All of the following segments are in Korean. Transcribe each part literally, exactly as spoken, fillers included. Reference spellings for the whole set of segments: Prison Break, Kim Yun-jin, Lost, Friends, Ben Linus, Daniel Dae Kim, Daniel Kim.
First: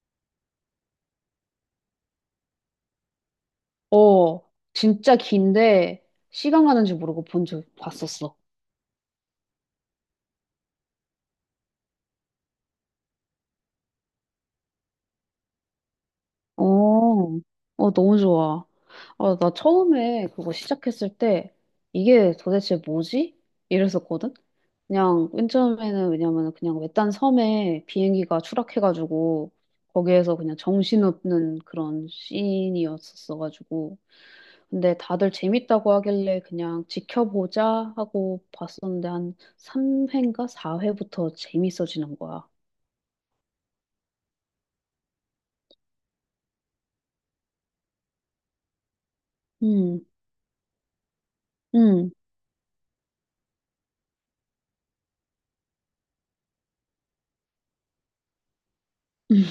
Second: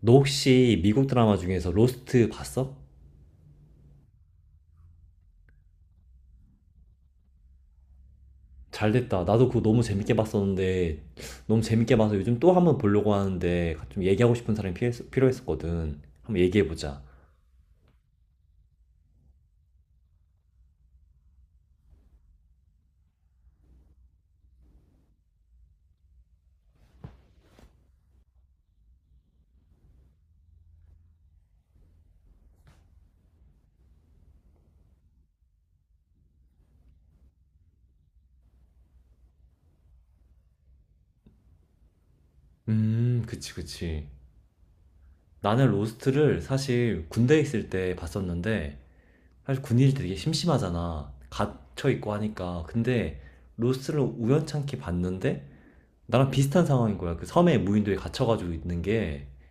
너 혹시 미국 드라마 중에서 로스트 봤어? 어, 진짜 긴데 시간 가는 줄 모르고 본 적 봤었어. 잘 됐다. 나도 그거 너무 재밌게 봤었는데, 너무 재밌게 봐서 요즘 또 한번 보려고 하는데, 좀 얘기하고 싶은 사람이 필요했, 필요했었거든. 한번 얘기해보자. 어, 어, 너무 좋아. 아, 나 처음에 그거 시작했을 때 이게 도대체 뭐지? 이랬었거든? 그냥 맨 처음에는, 왜냐면 그냥 외딴 섬에 비행기가 추락해가지고 거기에서 그냥 정신없는 그런 씬이었었어가지고. 근데 다들 재밌다고 하길래 그냥 지켜보자 하고 봤었는데 한 삼 회인가 사 회부터 재밌어지는 거야. 음, 그치, 그치. 나는 로스트를 사실 군대에 있을 때 봤었는데, 사실 군인이 음, 되게 심심하잖아. 음, 갇혀있고 하니까. 근데, 로스트를 우연찮게 봤는데, 나랑 비슷한 상황인 거야. 그 섬에 무인도에 갇혀가지고 있는 게, 음,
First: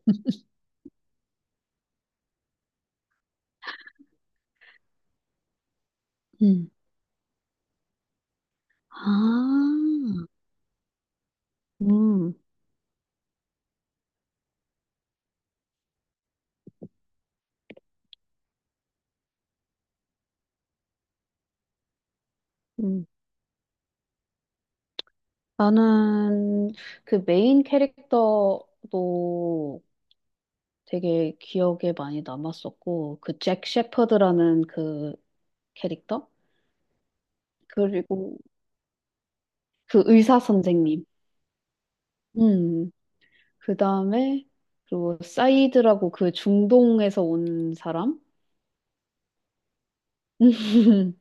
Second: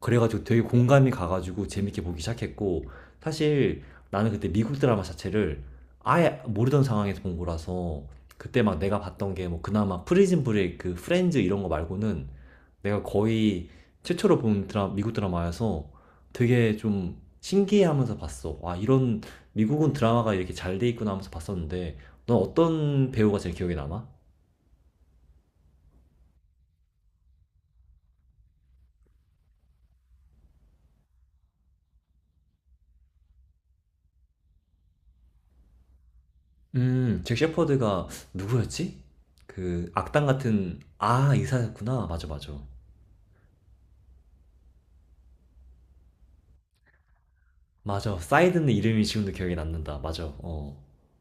그래가지고 되게 공감이 가가지고 재밌게 보기 시작했고 사실 나는 그때 미국 드라마 자체를 아예 음. 모르던 상황에서 본 거라서 그때 막 내가 아, 봤던 게 뭐 그나마 프리즌 브레이크, 프렌즈 이런 거 말고는 음, 내가 거의 최초로 본 드라, 미국 드라마여서 되게 좀 신기해하면서 봤어. 와 이런 미국은 드라마가 이렇게 잘 돼 있구나 하면서 봤었는데 넌 음. 어떤 배우가 제일 기억에 남아? 나는 그 메인 캐릭터도 되게 기억에 많이 남았었고, 그 잭 셰퍼드라는 그 캐릭터? 음, 잭 그리고 셰퍼드가 누구였지? 그 그 악당 의사 같은 선생님. 아 의사였구나. 맞아, 맞아. 음, 그 다음에. 그리고 사이드라고, 그 중동에서 온 맞아. 사람? 사이드는 이름이 지금도 기억이 남는다. 맞아. 어.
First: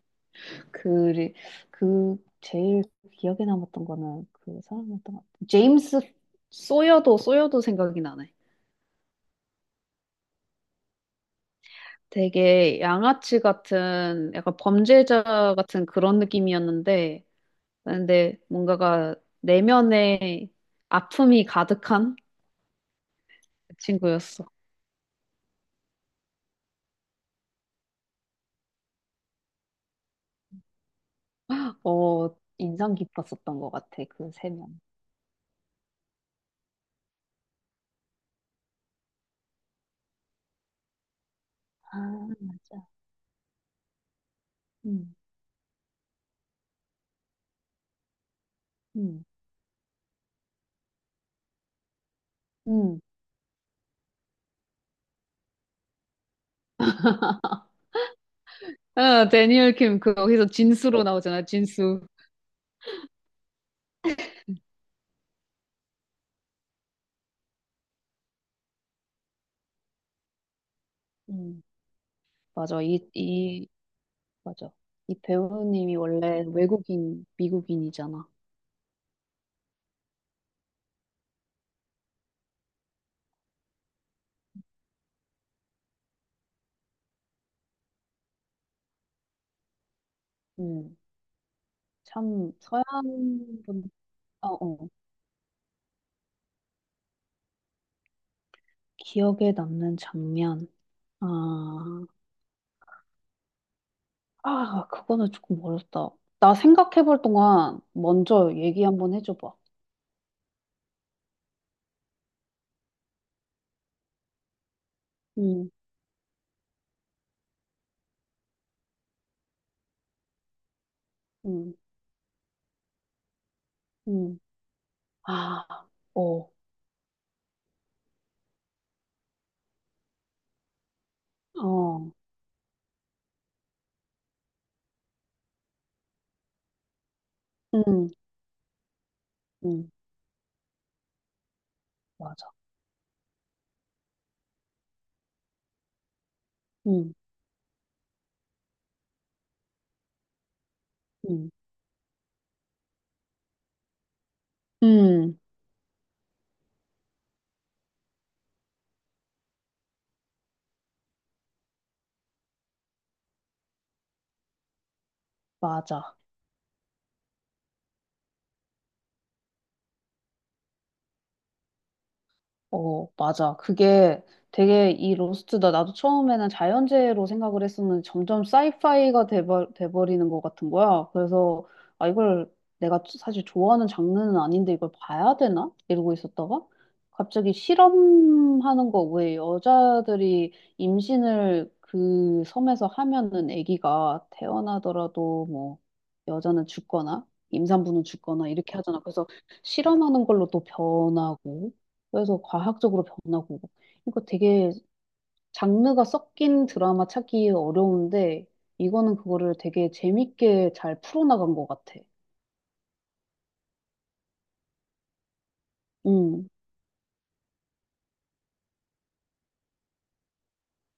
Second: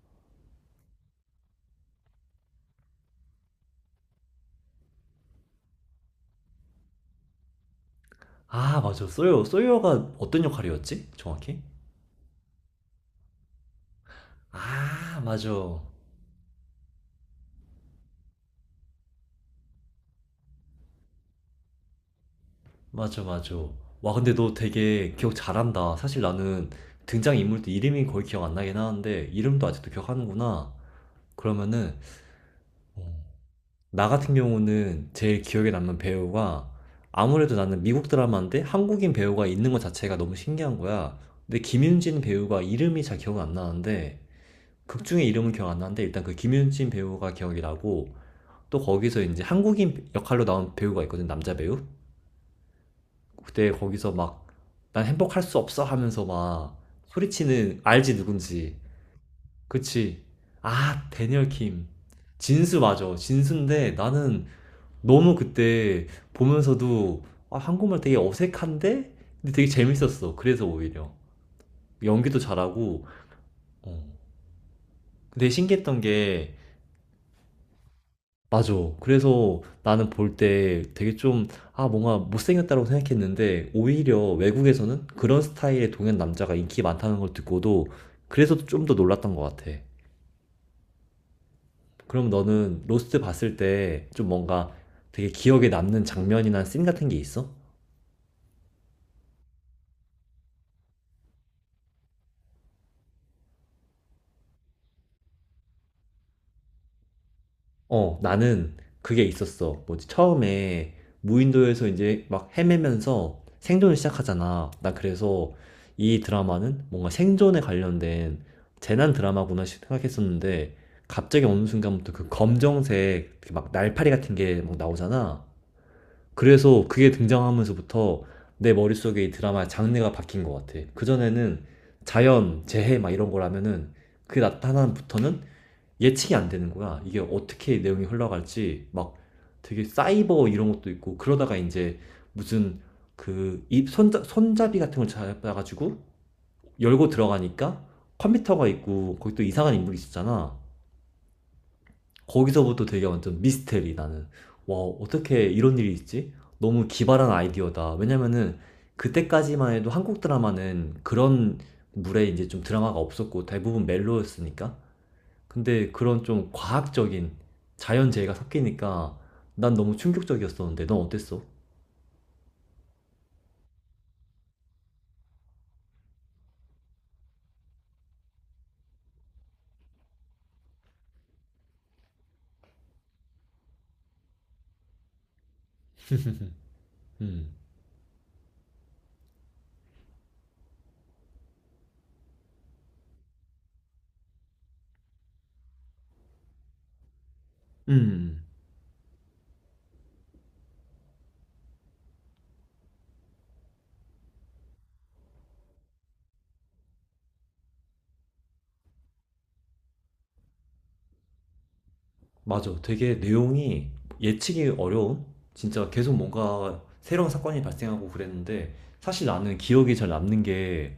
그, 그 제일 기억에 남았던 거는 그 사람이었던 것 같아. 제임스 소여도 소여도 생각이 나네. 아, 맞아. 소요, 소요가 어떤 역할이었지? 정확히? 되게 양아치 같은, 약간 아, 범죄자 맞아. 같은 그런 느낌이었는데, 근데 뭔가가 내면에 아픔이 가득한 맞아, 맞아. 와, 근데 친구였어. 너 되게 기억 잘한다. 사실 나는 등장인물도 이름이 거의 기억 안 나긴 하는데 이름도 아직도 기억하는구나. 그러면은 어, 인상 어, 깊었었던 것 같아, 나 그 같은 세 명. 경우는 제일 기억에 남는 배우가 아무래도 나는 미국 드라마인데 한국인 배우가 있는 것 자체가 너무 신기한 거야. 근데 아, 김윤진 배우가 맞아. 이름이 잘 기억 안 나는데 극 음, 중에 이름은 기억 안 나는데 일단 그 김윤진 배우가 기억이 나고 또 거기서 음. 이제 한국인 역할로 나온 배우가 있거든 남자 배우. 음, 그때 거기서 막 난 행복할 수 없어 하면서 막 소리치는 알지 누군지. 아, 데니얼 킴, 그, 그치? 거기서 진수로 아 나오잖아, 데니얼 킴. 진수. 진수 맞아. 진수인데 나는 너무 그때 보면서도 아, 한국말 되게 어색한데? 근데 되게 재밌었어. 그래서 오히려. 음, 연기도 맞아. 잘하고. 이, 이, 어. 맞아. 이 근데 배우님이 신기했던 원래 게, 외국인, 미국인이잖아. 맞아. 그래서 나는 볼 때 되게 좀, 아, 뭔가 못생겼다고 생각했는데, 오히려 외국에서는 그런 스타일의 동양 남자가 인기 많다는 걸 듣고도, 그래서 좀 더 놀랐던 것 같아. 음, 그럼 참, 너는 서양 로스트 봤을 분, 때 좀 어, 뭔가 어. 되게 기억에 남는 장면이나 씬 같은 게 있어? 기억에 남는 장면. 아, 아, 그거는 조금 어렵다. 나 생각해 볼 동안 어, 먼저 나는 얘기 한번 그게 해줘봐. 있었어. 뭐지? 처음에 무인도에서 이제 막 헤매면서 생존을 시작하잖아. 나 그래서 음, 이 드라마는 뭔가 생존에 관련된 재난 드라마구나 시- 생각했었는데 갑자기 어느 음, 순간부터 그 검정색 그막 날파리 같은 음. 게 막 나오잖아. 아, 어, 그래서 그게 등장하면서부터 내 머릿속에 이 드라마의 장르가 바뀐 것 같아. 그전에는 어, 자연, 재해 막 이런 거라면은 그 나타남부터는 예측이 안 되는 거야. 이게 어떻게 내용이 음, 흘러갈지 막 되게 음, 사이버 이런 것도 있고 그러다가 이제 맞아. 무슨 그 입 손자, 손잡이 같은 걸 잡아가지고 열고 음, 들어가니까 컴퓨터가 있고 거기 또 이상한 인물이 있었잖아. 음, 거기서부터 되게 완전 미스테리 나는 와 음. 어떻게 이런 일이 있지? 너무 기발한 아이디어다. 왜냐면은 그때까지만 해도 한국 드라마는 그런 물에 이제 좀 드라마가 없었고 대부분 멜로였으니까 근데 맞아. 그런 좀 과학적인 자연재해가 섞이니까 난 너무 충격적이었었는데 넌 어땠어? 어, 맞아. 그게 되게 이 로스트다. 나도 처음에는 자연재해로 생각을 했었는데 점점 사이파이가 돼버, 돼버리는 것 같은 거야. 그래서, 아, 이걸 내가 사실 좋아하는 장르는 아닌데 이걸 봐야 되나? 이러고 있었다가 갑자기 음. 실험하는 거, 왜 여자들이 임신을 그 섬에서 하면은 아기가 태어나더라도 뭐 여자는 죽거나 임산부는 음. 죽거나 이렇게 하잖아. 그래서 실험하는 걸로 또 변하고, 그래서 과학적으로 변하고. 그러니까 되게 장르가 섞인 드라마 찾기 어려운데, 이거는 그거를 되게 재밌게 잘 풀어나간 것 같아. 맞아. 되게 내용이 예측이 어려운? 진짜 계속 음, 뭔가 새로운 사건이 발생하고 그랬는데 사실 나는 기억이 잘 남는 게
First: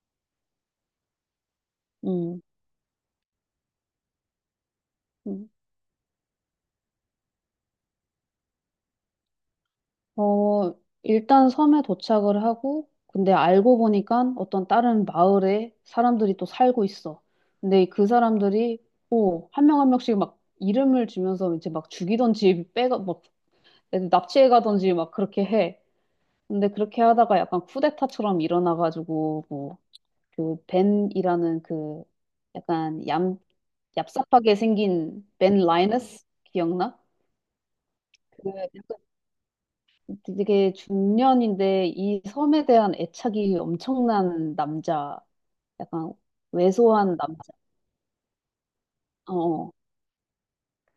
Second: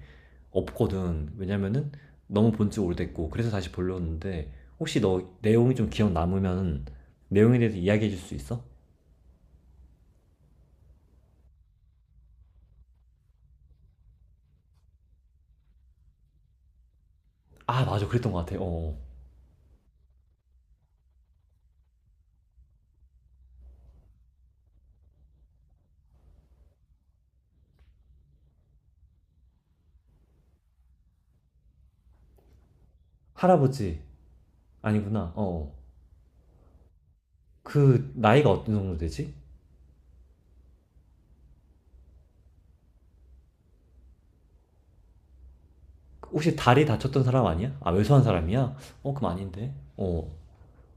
없거든. 왜냐면은 음, 너무 본 지 오래됐고 그래서 다시 보려는데 혹시 너 음. 내용이 좀 기억 남으면 내용에 대해서 이야기해 줄 수 있어? 어, 일단 섬에 도착을 하고, 근데 알고 보니까 어떤 다른 마을에 사람들이 또 살고 있어. 아, 근데 맞아. 그 그랬던 것 같아. 사람들이 어. 어. 한 명 한 명씩 막 이름을 주면서 이제 막 죽이던지 빼가, 막 납치해 가던지 막 그렇게 해. 근데 그렇게 하다가 약간 쿠데타처럼 일어나가지고, 뭐 그 벤이라는, 그 약간 얌 할아버지 얍삽하게 생긴 아니구나. 벤 어. 어. 라이너스 기억나? 그 그 나이가 어느 정도 약간 되지? 되게 중년인데 이 섬에 대한 애착이 엄청난 남자, 약간 혹시 다리 왜소한 다쳤던 사람 남자. 아니야? 아, 왜소한 사람이야? 어, 그럼 어, 어. 아닌데. 어.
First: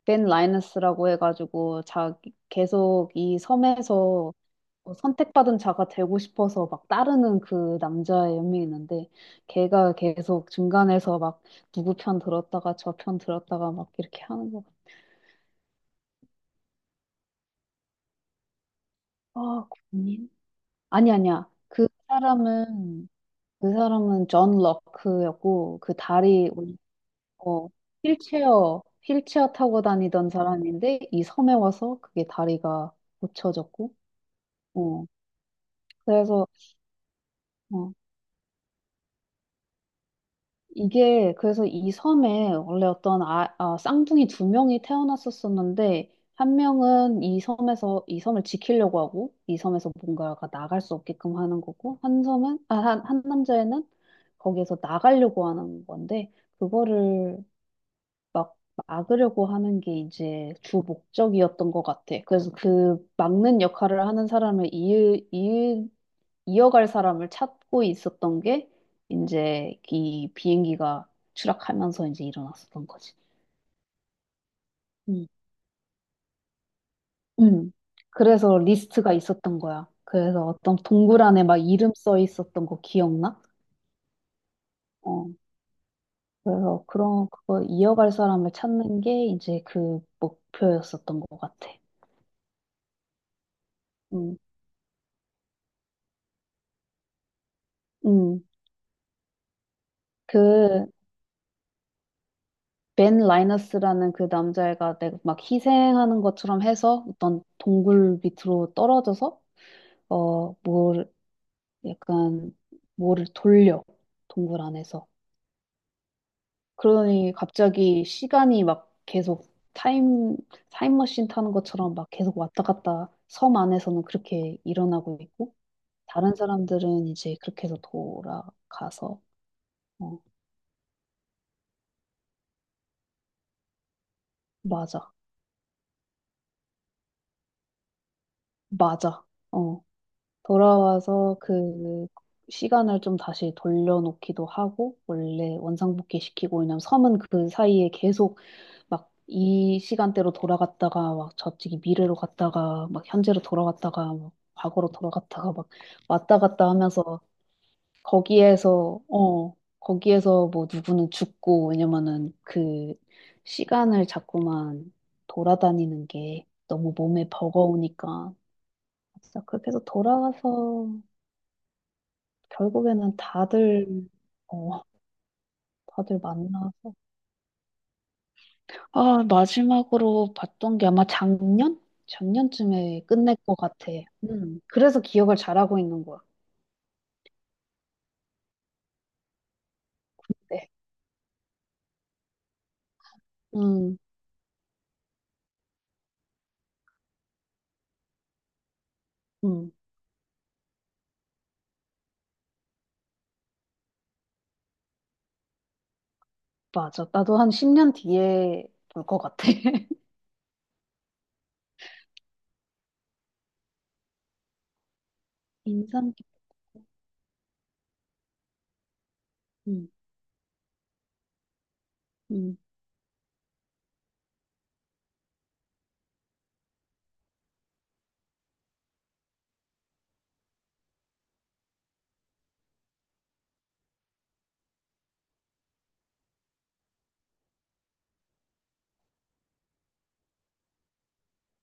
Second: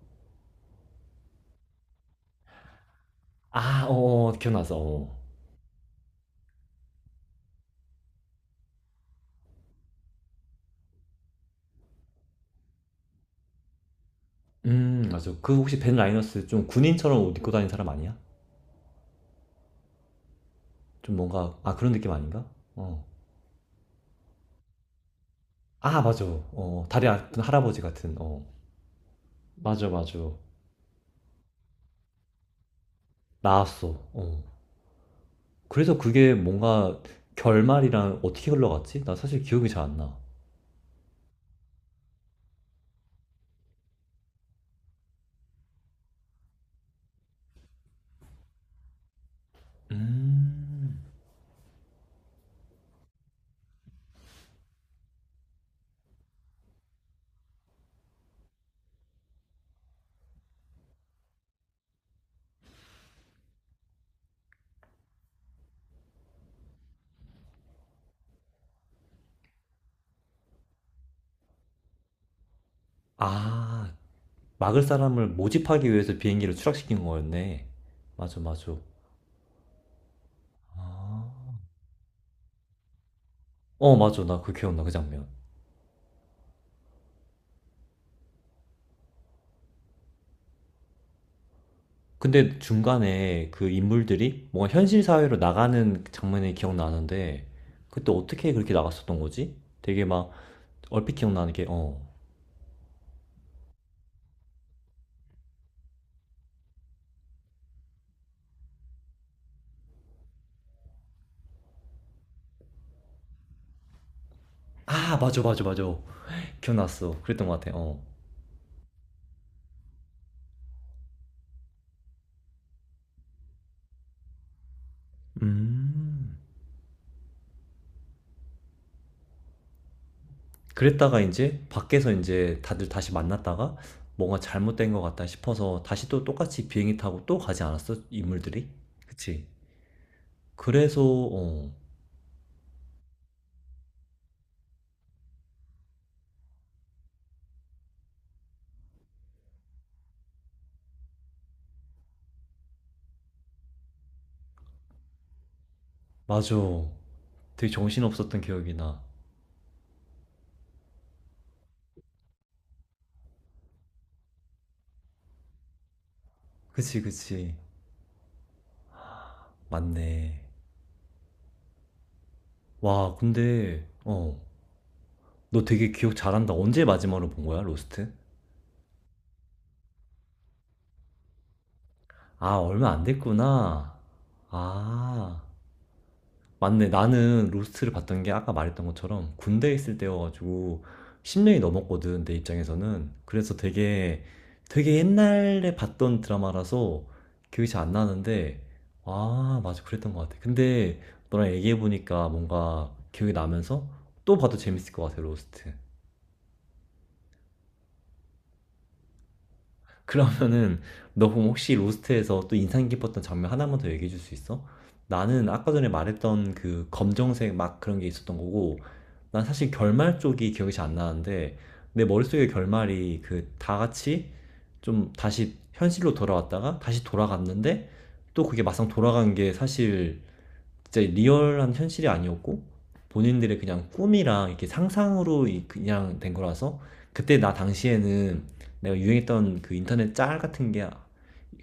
벤 라이너스라고 해가지고 자기 계속 이 아, 어, 어, 섬에서 기억나서 어, 어. 선택받은 자가 되고 싶어서 막 따르는 그 남자의 연민이 있는데, 걔가 계속 중간에서 막 누구 편 들었다가 저 편 들었다가 막 이렇게 하는 거. 음, 맞아. 그 혹시 벤 라이너스 좀 군인처럼 옷 입고 다니는 사람 아니야? 아, 고민? 아니, 좀 아니야. 뭔가 아, 그 그런 느낌 아닌가? 어. 사람은 그 사람은 존 럭크였고. 그 아, 맞아. 다리 올- 어, 다리 아픈 어 할아버지 같은. 어. 휠체어 휠체어 타고 맞아, 맞아. 다니던 사람인데, 이 섬에 와서 그게 다리가 고쳐졌고. 나왔어. 어. 어 그래서 그게 그래서. 뭔가 어, 결말이랑 어떻게 흘러갔지? 나 사실 기억이 잘 안 나. 이게 그래서 이 섬에 원래 어떤, 아, 아, 쌍둥이 두 명이 태어났었었는데, 한 명은 이 섬에서 이 섬을 지키려고 하고, 이 섬에서 뭔가가 나갈 수 음. 없게끔 하는 거고, 한 섬은 아, 한, 한 남자애는 거기에서 나가려고 하는 건데 그거를 막 막으려고 하는 게 이제 주 목적이었던 것 같아. 그래서 그 막는 역할을 하는 사람을, 이을 이어갈 사람을 찾고 있었던 게 이제 이 비행기가 추락하면서 이제 일어났었던 거지. 아, 막을 사람을 음. 모집하기 위해서 비행기를 추락시킨 거였네. 음. 맞아, 그래서 맞아. 리스트가 있었던 거야. 그래서 어떤 동굴 안에 막 아. 이름 써 있었던 거 기억나? 어, 맞아. 나 그 기억나, 그 장면. 어. 그래서 그런 그거 이어갈 사람을 찾는 게 이제 그 목표였었던 것 같아. 근데 중간에 그 음. 인물들이 뭔가 현실 사회로 나가는 장면이 기억나는데, 그때 음. 어떻게 그렇게 나갔었던 거지? 되게 막, 그 얼핏 기억나는 게, 어. 벤 라이너스라는 그 남자애가 내가 막 희생하는 것처럼 해서 어떤 동굴 밑으로 떨어져서, 어, 뭘 약간 뭐를 돌려 동굴 안에서. 아, 맞아, 맞아, 맞아. 기억났어. 그러니 그랬던 것 같아, 어. 갑자기 시간이 막 계속 타임 타임머신 타는 것처럼 막 계속 왔다 갔다 섬 안에서는 그렇게 일어나고 있고, 다른 음. 사람들은 이제 그렇게 해서 돌아가서. 어, 그랬다가 이제 밖에서 이제 다들 다시 만났다가 뭔가 잘못된 것 맞아, 같다 싶어서 다시 또 똑같이 비행기 타고 또 가지 않았어? 인물들이? 맞아. 그치? 어, 그래서, 돌아와서 어, 그 시간을 좀 다시 돌려놓기도 하고 원래 원상복귀 시키고. 왜냐면 섬은 그 사이에 계속 막 이 시간대로 돌아갔다가 막 저쪽이 미래로 갔다가 막 현재로 돌아갔다가 막 과거로 돌아갔다가 막 왔다 맞아. 갔다 하면서, 되게 정신없었던 기억이 거기에서 나. 어 거기에서 뭐 누구는 죽고. 왜냐면은 그 시간을 자꾸만 돌아다니는 게 너무 그치, 몸에 그치. 버거우니까. 진짜 그렇게 해서 맞네. 돌아가서 결국에는 와, 근데, 다들 어, 어 너 되게 기억 다들 잘한다. 언제 만나서. 마지막으로 본 거야, 로스트? 아, 마지막으로 봤던 게 아마 작년? 아, 얼마 작년쯤에 안 끝낼 것 같아. 됐구나. 음, 그래서 기억을 아. 잘하고 있는 거야. 맞네. 나는 로스트를 봤던 게 아까 말했던 것처럼 군대에 있을 네. 때여가지고 십 년이 넘었거든, 내 입장에서는. 그래서 음, 되게, 되게 옛날에 봤던 드라마라서 기억이 잘 안 나는데, 아, 음, 맞아. 그랬던 것 같아. 근데 너랑 얘기해보니까 뭔가 기억이 나면서 또 봐도 재밌을 것 같아, 로스트. 맞아. 나도 한 십 년 뒤에 볼 것 같아. 그러면은 너 그럼 혹시 로스트에서 또 인상 깊었던 장면 하나만 더 얘기해 줄 수 있어? 나는 아까 전에 인상 말했던 깊고. 그 검정색 막 그런 게 있었던 거고, 난 사실 음, 결말 쪽이 기억이 잘 안 나는데 내 머릿속의 음, 결말이 그 다 같이 좀 다시 현실로 돌아왔다가 다시 돌아갔는데 또 그게 막상 돌아간 게 사실 진짜 리얼한 현실이 아니었고 본인들의 그냥 꿈이랑 이렇게 상상으로 그냥 된 거라서 그때 나 당시에는 내가 유행했던 그 인터넷 짤 같은 게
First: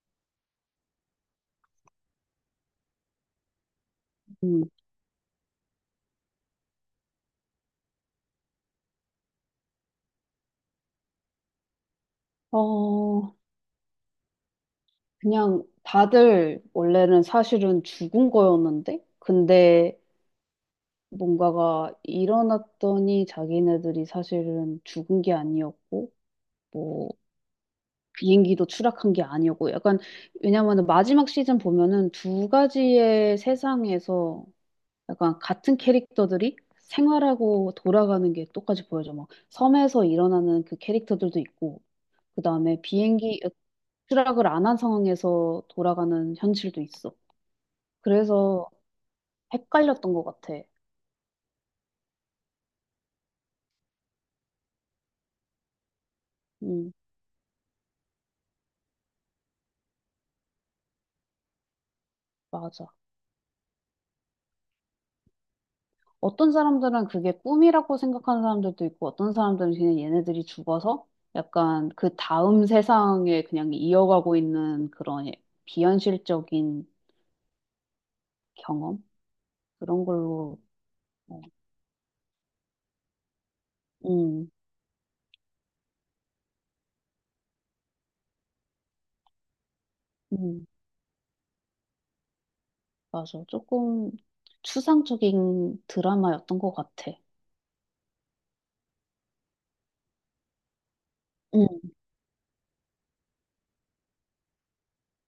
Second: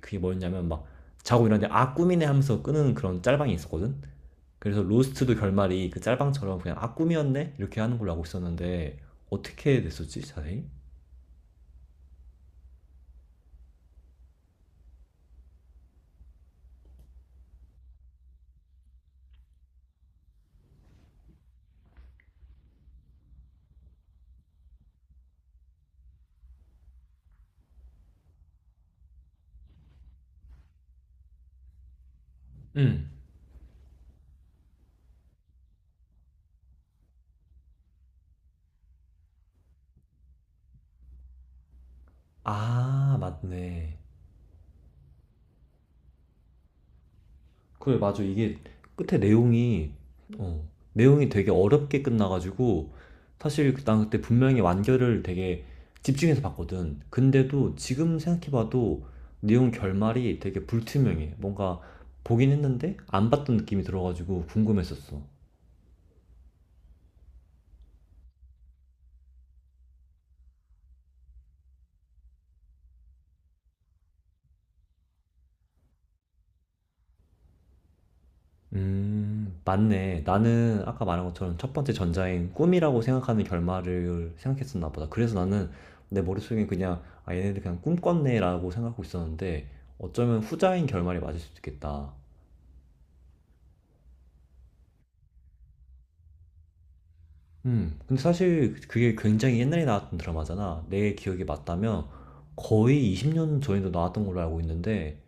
그게 뭐였냐면 막 자고 일어났는데 아 꿈이네 하면서 끄는 그런 짤방이 있었거든. 음. 그래서 로스트도 결말이 그 짤방처럼 그냥 아 꿈이었네 이렇게 하는 걸로 알고 있었는데 어떻게 됐었지 자세히? 어, 그냥 다들 원래는 사실은 죽은 거였는데, 근데 뭔가가 일어났더니 자기네들이 사실은 죽은 게 아니었고, 뭐, 비행기도 추락한 게 아니었고 약간. 왜냐면은 마지막 시즌 보면은 두 응. 가지의 세상에서 약간 같은 캐릭터들이 생활하고 돌아가는 게 똑같이 보여져. 막 섬에서 일어나는 그 캐릭터들도 있고, 그다음에 아 비행기 어, 맞네. 추락을 안 한 상황에서 돌아가는 현실도 있어. 그래 맞아 이게 그래서 끝에 내용이 헷갈렸던 것 같아. 어 내용이 되게 어렵게 끝나가지고 사실 그, 난 그때 분명히 완결을 되게 집중해서 음, 봤거든. 근데도 지금 생각해봐도 내용 결말이 되게 불투명해. 뭔가 보긴 맞아. 했는데 안 봤던 느낌이 들어가지고 궁금했었어. 어떤 사람들은 그게 꿈이라고 생각하는 사람들도 있고, 어떤 사람들은 그냥 얘네들이 죽어서 약간 그 다음 세상에 그냥 이어가고 있는 그런 예- 비현실적인 경험? 음, 그런 맞네. 걸로, 나는 아까 말한 어. 것처럼 첫 번째 전자인 꿈이라고 생각하는 결말을 음, 생각했었나 보다. 그래서 나는 내 머릿속엔 그냥, 아, 얘네들 그냥 꿈 꿨네라고 생각하고 있었는데, 어쩌면 음, 후자인 결말이 맞을 수도 있겠다. 맞아. 조금 추상적인 드라마였던 것 같아. 음, 근데 사실 그게 굉장히 옛날에 나왔던 드라마잖아. 내 기억이 음, 맞다면 거의 이십 년 전에도 나왔던 걸로 알고 있는데,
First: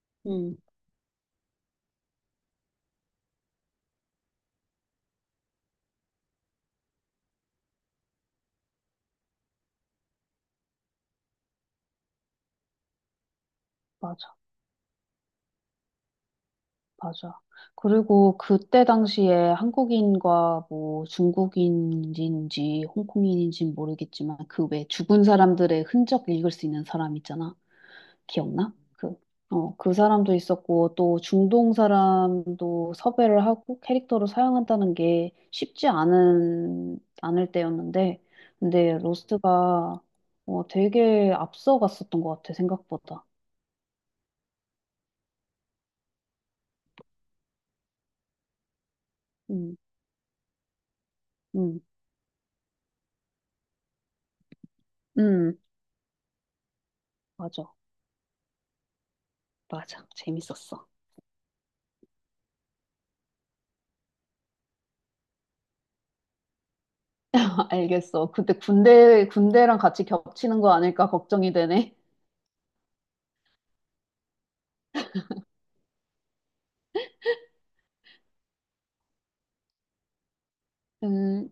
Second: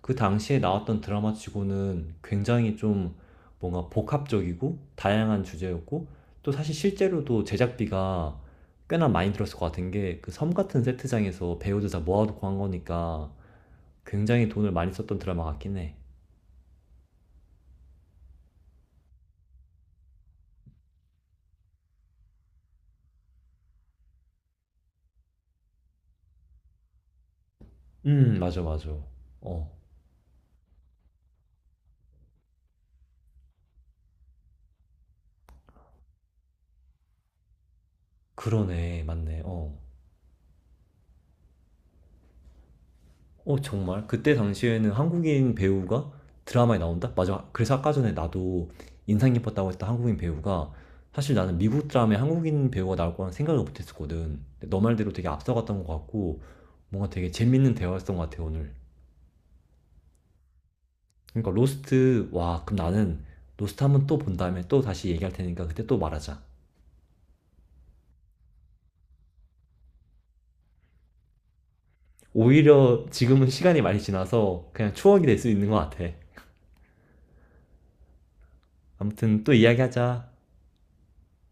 그 음, 당시에 나왔던 드라마 치고는 굉장히 좀 뭔가 복합적이고 다양한 주제였고 또 사실 실제로도 제작비가 꽤나 많이 들었을 것 같은 게 그 섬 같은 세트장에서 배우들 다 모아놓고 한 거니까 맞아. 굉장히 돈을 많이 썼던 드라마 같긴 해. 맞아. 그리고 그때 당시에 한국인과, 뭐 중국인인지 홍콩인인지 모르겠지만, 그 왜 죽은 사람들의 흔적 읽을 수 있는 사람 있잖아. 음, 맞아, 기억나? 맞아. 그, 어, 어, 그 사람도 있었고, 또 중동 사람도 섭외를 하고 캐릭터로 사용한다는 게 쉽지 않은, 않을 때였는데, 근데 그러네. 맞네. 어. 로스트가 어, 되게 앞서갔었던 것 같아, 생각보다. 어, 정말? 그때 당시에는 한국인 배우가 드라마에 나온다? 맞아. 그래서 아까 전에 나도 인상 깊었다고 음, 했던 한국인 배우가 사실 나는 음, 미국 드라마에 한국인 배우가 나올 거란 생각을 못 했었거든. 근데 너 말대로 되게 음, 앞서갔던 것 같고 뭔가 되게 재밌는 맞아. 대화였던 것 같아, 오늘. 맞아. 재밌었어. 그러니까 로스트, 와, 그럼 나는 로스트 한번 또 본 다음에 또 다시 얘기할 테니까 그때 또 말하자. 알겠어. 근데 군대, 군대랑 같이 겹치는 거 아닐까 걱정이 되네. 오히려 지금은 시간이 많이 지나서 그냥 추억이 될 수 있는 것 같아. 아무튼 또 이야기하자. 음,